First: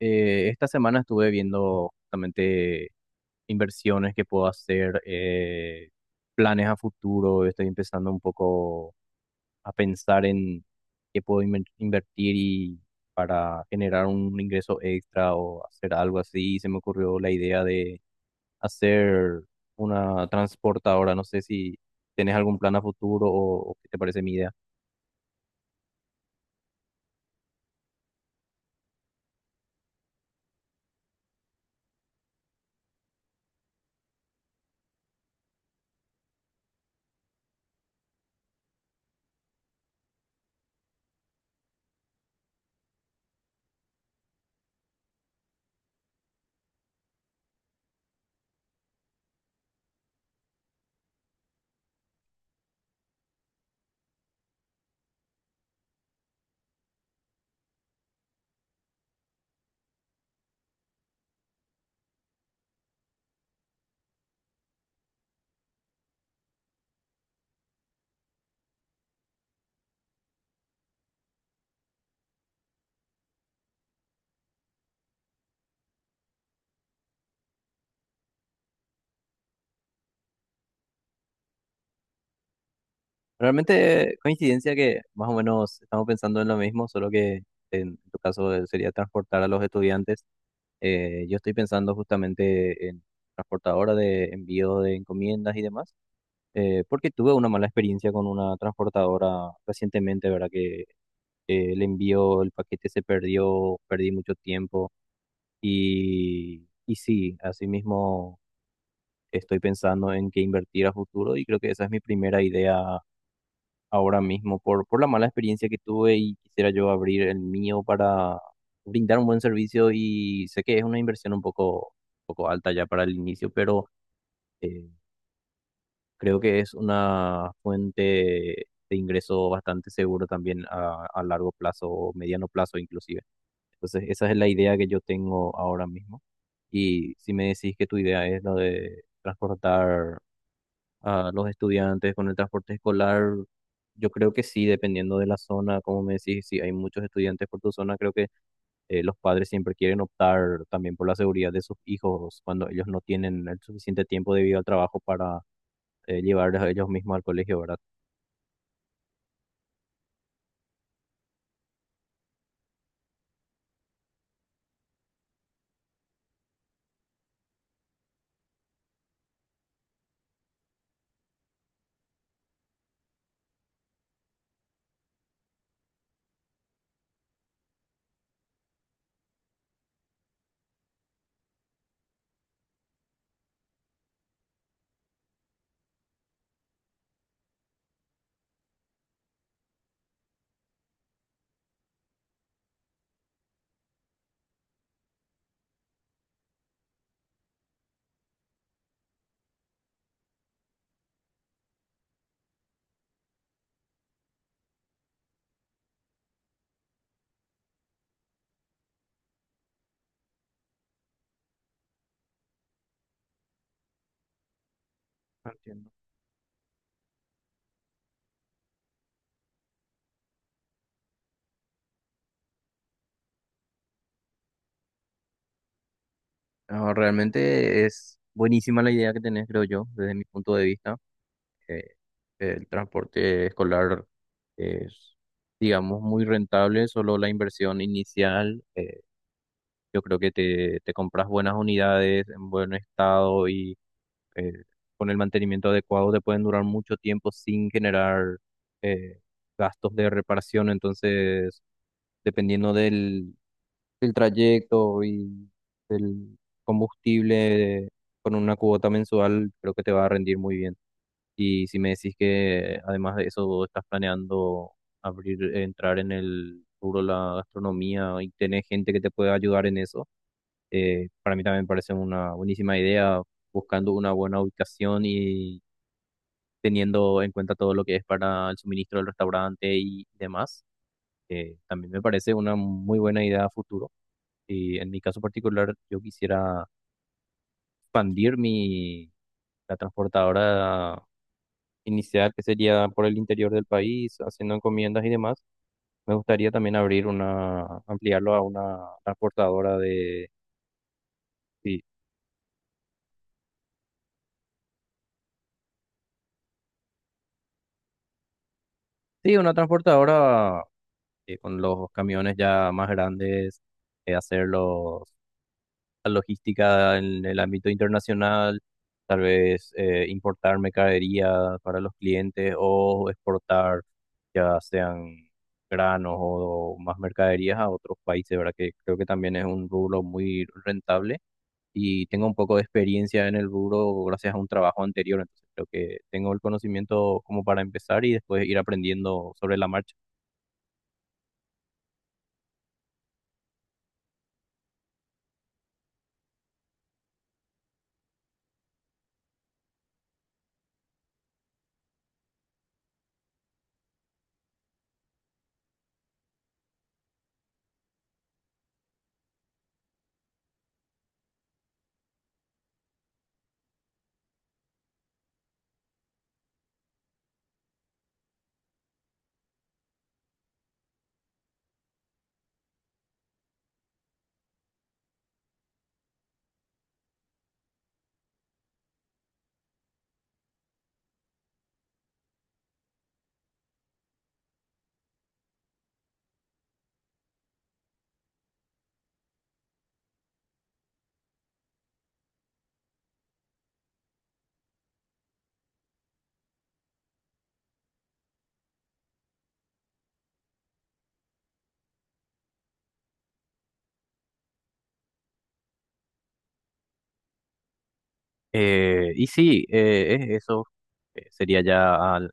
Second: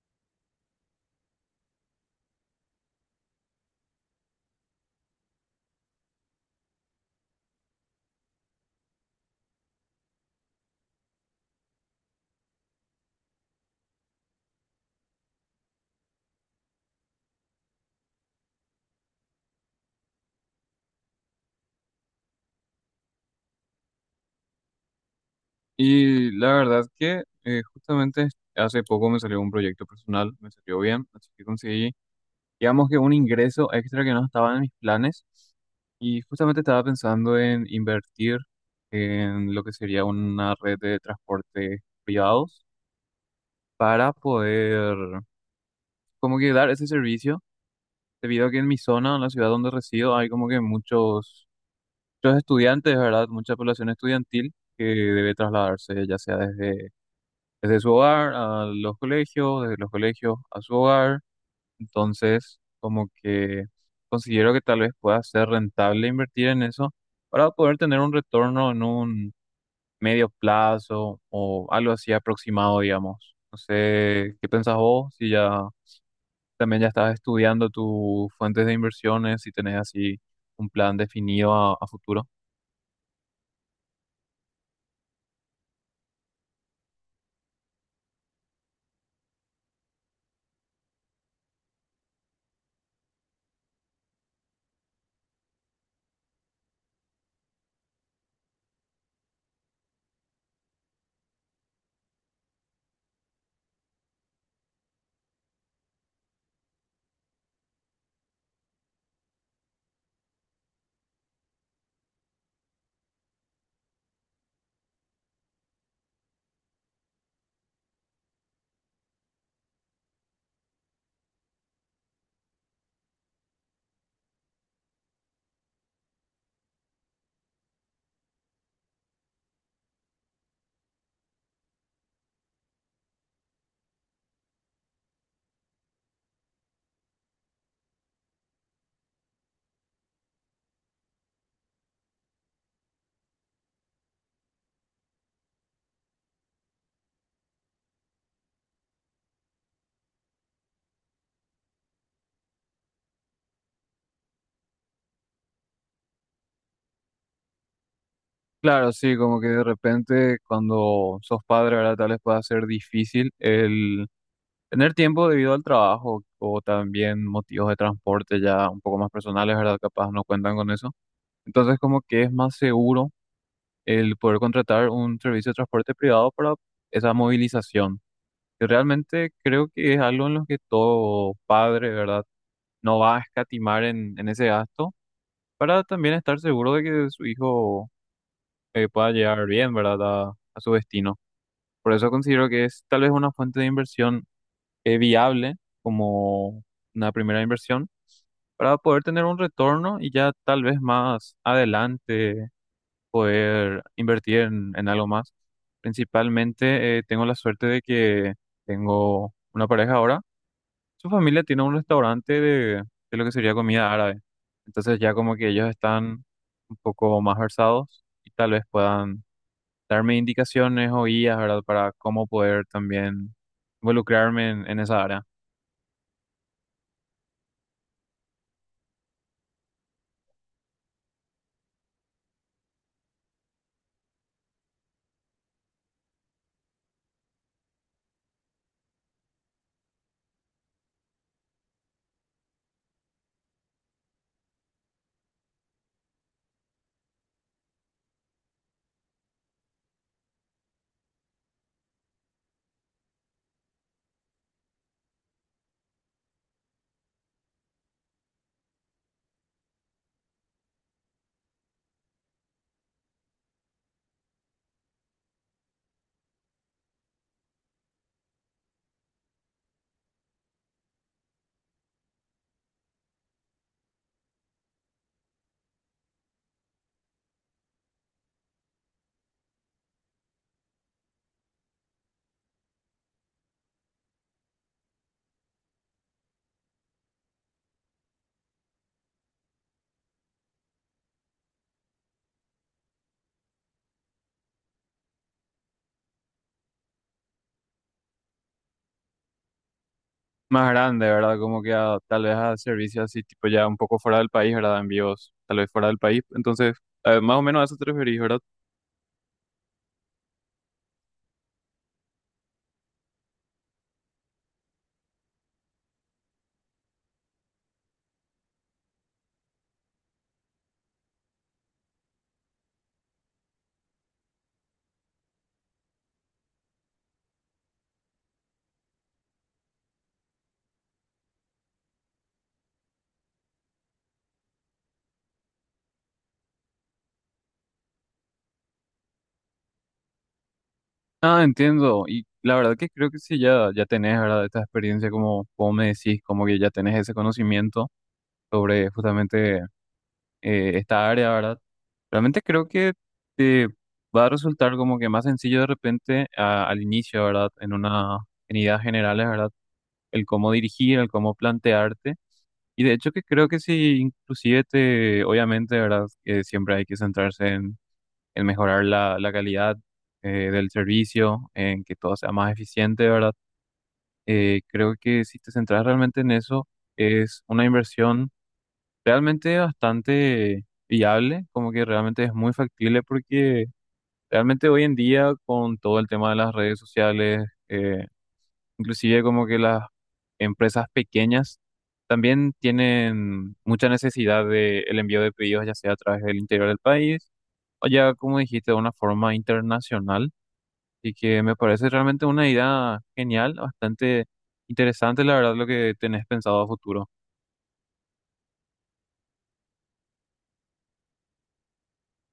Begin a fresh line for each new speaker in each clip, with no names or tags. Esta semana estuve viendo justamente inversiones que puedo hacer, planes a futuro. Estoy empezando un poco a pensar en qué puedo invertir y para generar un ingreso extra o hacer algo así. Y se me ocurrió la idea de hacer una transportadora. No sé si tienes algún plan a futuro o qué te parece mi idea.
Y la verdad que justamente hace poco me salió un proyecto personal, me salió bien, así que conseguí, digamos que un ingreso extra que no estaba en mis planes. Y justamente estaba pensando en invertir en lo que sería una red de transporte privados para poder como que dar ese servicio, debido a que en mi zona, en la ciudad donde resido, hay como que muchos estudiantes, ¿verdad? Mucha población estudiantil que debe trasladarse ya sea desde su hogar a los colegios, desde los colegios a su hogar. Entonces, como que considero que tal vez pueda ser rentable invertir en eso para poder tener un retorno en un medio plazo o algo así aproximado, digamos. No sé, ¿qué pensás vos? Si ya también ya estás estudiando tus fuentes de inversiones, si tenés así un plan definido a futuro.
Realmente coincidencia que más o menos estamos pensando en lo mismo, solo que en tu caso sería transportar a los estudiantes. Yo estoy pensando justamente en transportadora de envío de encomiendas y demás, porque tuve una mala experiencia con una transportadora recientemente, ¿verdad? Que el envío, el paquete se perdió, perdí mucho tiempo y sí, asimismo estoy pensando en qué invertir a futuro y creo que esa es mi primera idea ahora mismo por la mala experiencia que tuve y quisiera yo abrir el mío para brindar un buen servicio y sé que es una inversión un poco alta ya para el inicio, pero eh, creo que es una fuente de ingreso bastante seguro también a largo plazo o mediano plazo inclusive. Entonces, esa es la idea que yo tengo ahora mismo. Y si me decís que tu idea es lo de transportar a los estudiantes con el transporte escolar. Yo creo que sí, dependiendo de la zona, como me decís, si hay muchos estudiantes por tu zona, creo que los padres siempre quieren optar también por la seguridad de sus hijos cuando ellos no tienen el suficiente tiempo debido al trabajo para llevarles a ellos mismos al colegio, ¿verdad?
Claro, sí, como que de repente cuando sos padre, ahora tal vez pueda ser difícil el tener tiempo debido al trabajo o también motivos de transporte ya un poco más personales, ¿verdad? Capaz no cuentan con eso. Entonces, como que es más seguro el poder contratar un servicio de transporte privado para esa movilización. Y realmente creo que es algo en lo que todo padre, ¿verdad? No va a escatimar en ese gasto para también estar seguro de que su hijo pueda llegar bien, ¿verdad? A su destino. Por eso considero que es tal vez una fuente de inversión viable como una primera inversión para poder tener un retorno y ya tal vez más adelante poder invertir en algo más. Principalmente tengo la suerte de que tengo una pareja ahora. Su familia tiene un restaurante de lo que sería comida árabe. Entonces ya como que ellos
Entiendo.
están un poco más versados y tal vez puedan darme indicaciones o guías, ¿verdad? Para cómo poder también involucrarme en esa área.
No, realmente es buenísima la idea que tenés, creo yo, desde mi punto de vista. Eh, el transporte escolar es, digamos, muy rentable, solo la inversión inicial. Yo creo que te compras buenas unidades en buen estado y eh, con el mantenimiento adecuado te pueden durar mucho tiempo sin generar eh, gastos de reparación. Entonces, dependiendo del trayecto y del combustible con una cuota mensual, creo que te va a rendir muy bien. Y si me decís que además de eso vos estás planeando abrir, entrar en el rubro de la gastronomía y tenés gente que te pueda ayudar en eso. Para mí también parece una buenísima idea buscando una buena ubicación y teniendo en cuenta todo lo que es para el suministro del restaurante y demás. También me parece una muy buena idea a futuro. Y en mi caso particular, yo quisiera expandir la transportadora inicial, que sería por el interior del país, haciendo encomiendas y demás. Me gustaría también abrir una, ampliarlo a una transportadora de...
Más grande, ¿verdad? Como que
Sí,
tal vez a servicios así, tipo ya un poco fuera del país, ¿verdad? Envíos tal vez fuera del país. Entonces, más o menos a eso te referís, ¿verdad?
sí, una transportadora con los camiones ya más grandes, hacer la logística en el ámbito internacional, tal vez importar mercadería para los clientes o exportar ya sean granos o, más mercaderías a otros países, ¿verdad? Que creo que también es un rubro muy rentable y tengo un poco de experiencia en el rubro gracias a un trabajo anterior, entonces creo que tengo el conocimiento como para empezar y después ir aprendiendo sobre la marcha.
Ah, entiendo. Y la verdad que creo que sí, ya, ya tenés, ¿verdad? Esta experiencia, como, como me decís, como que ya tenés ese conocimiento sobre justamente esta área, ¿verdad? Realmente creo que te va a resultar como que más sencillo de repente al inicio, ¿verdad? En una, en ideas generales, ¿verdad? El cómo dirigir, el cómo plantearte. Y de hecho que creo que sí, inclusive te, obviamente, ¿verdad? Que siempre hay que centrarse en mejorar la calidad del servicio, en que todo sea más eficiente, ¿verdad? Creo que si te centras realmente en eso, es una inversión realmente bastante viable, como que realmente es muy factible porque realmente hoy en día con todo el tema de las redes sociales, inclusive como que las empresas pequeñas también tienen mucha necesidad de el envío de pedidos, ya sea a través del interior del país o ya, como dijiste, de una forma internacional. Y que me parece realmente una idea genial, bastante interesante, la verdad, lo que tenés pensado a futuro.
Es eso sería ya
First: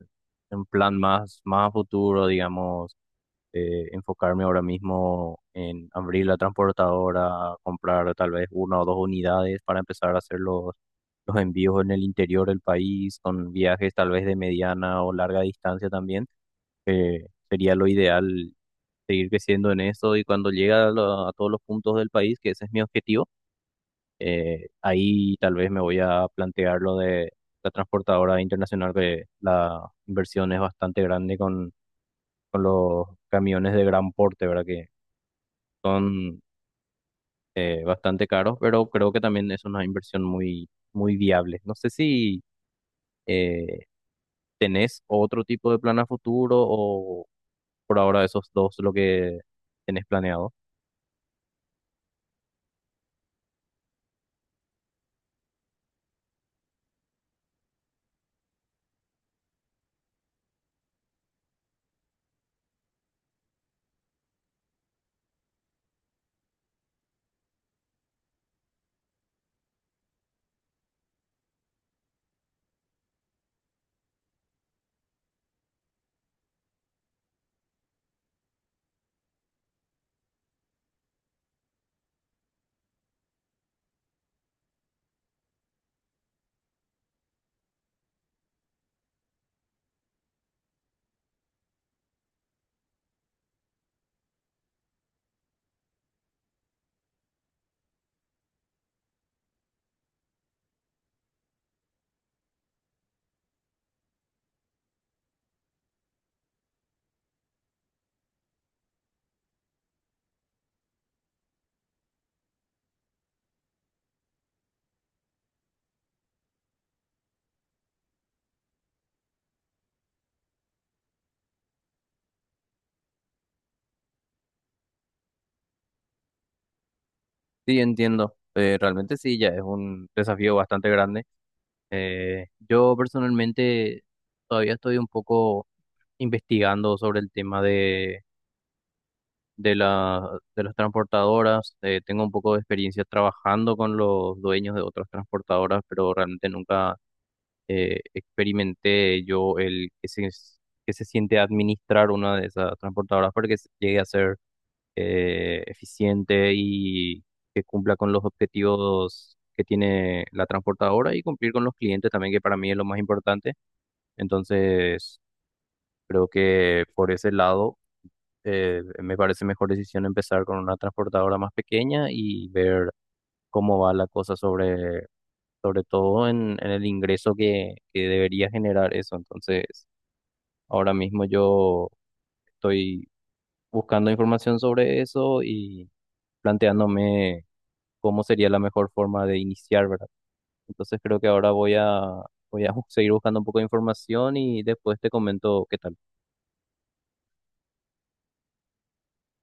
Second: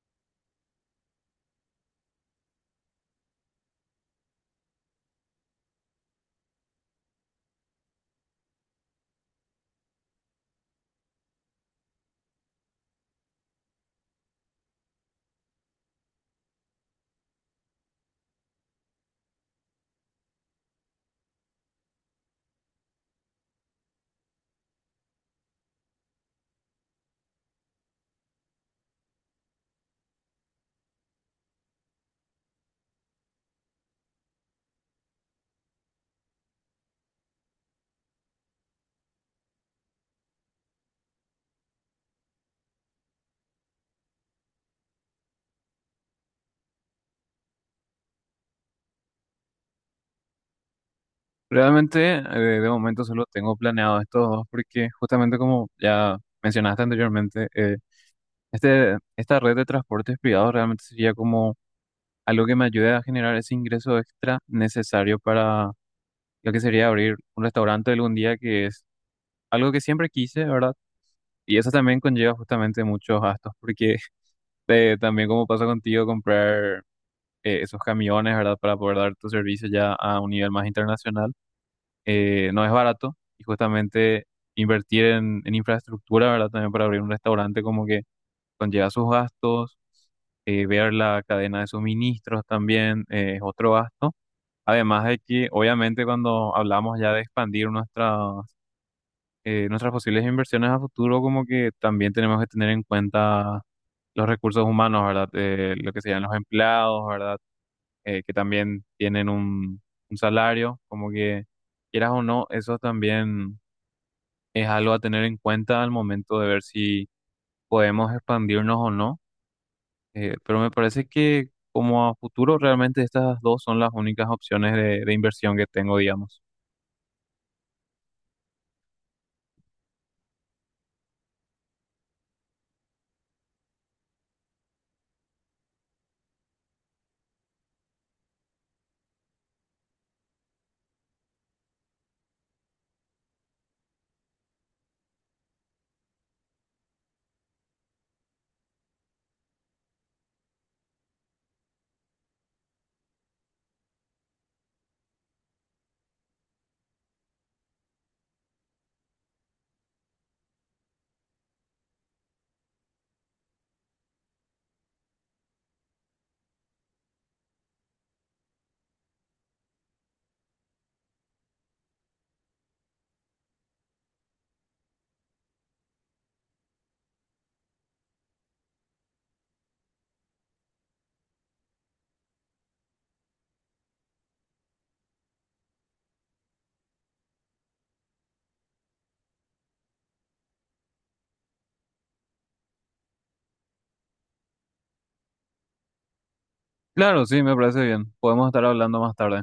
un plan más, más a futuro, digamos, enfocarme ahora mismo en abrir la transportadora, comprar tal vez una o dos unidades para empezar a hacer los envíos en el interior del país, con viajes tal vez de mediana o larga distancia también. Sería lo ideal seguir creciendo en eso y cuando llegue a, a todos los puntos del país, que ese es mi objetivo. Ahí tal vez me voy a plantear lo de la transportadora internacional, que la inversión es bastante grande con los camiones de gran porte, ¿verdad? Que son bastante caros, pero creo que también es una inversión muy viable. No sé si eh, tenés otro tipo de plan a futuro o por ahora esos dos lo que tenés planeado.
Realmente, de momento solo tengo planeado estos dos porque justamente como ya mencionaste anteriormente, este, esta red de transportes privados realmente sería como algo que me ayude a generar ese ingreso extra necesario para lo que sería abrir un restaurante algún día, que es algo que siempre quise, ¿verdad? Y eso también conlleva justamente muchos gastos, porque también como pasa contigo, comprar esos camiones, ¿verdad? Para poder dar tu servicio ya a un nivel más internacional, no es barato y justamente invertir en infraestructura, ¿verdad? También para abrir un restaurante como que conlleva sus gastos ver la cadena de suministros también es otro gasto. Además de que, obviamente, cuando hablamos ya de expandir nuestras, nuestras posibles inversiones a futuro, como que también tenemos que tener en cuenta los recursos humanos, ¿verdad? Lo que serían los empleados, ¿verdad? Que también tienen un salario, como que quieras o no, eso también es algo a tener en cuenta al momento de ver si podemos expandirnos o no. Pero me parece que como a futuro realmente estas dos son las únicas opciones de inversión que tengo, digamos.
Sí, entiendo. Realmente sí, ya es un desafío bastante grande. Yo personalmente todavía estoy un poco investigando sobre el tema de de las transportadoras. Tengo un poco de experiencia trabajando con los dueños de otras transportadoras, pero realmente nunca experimenté yo el que se siente administrar una de esas transportadoras para que llegue a ser eficiente y que cumpla con los objetivos que tiene la transportadora y cumplir con los clientes también, que para mí es lo más importante. Entonces, creo que por ese lado me parece mejor decisión empezar con una transportadora más pequeña y ver cómo va la cosa sobre todo en el ingreso que debería generar eso. Entonces, ahora mismo yo estoy buscando información sobre eso y planteándome cómo sería la mejor forma de iniciar, ¿verdad? Entonces, creo que ahora voy a seguir buscando un poco de información y después te comento qué tal.
Claro, sí, me parece bien. Podemos estar hablando más tarde.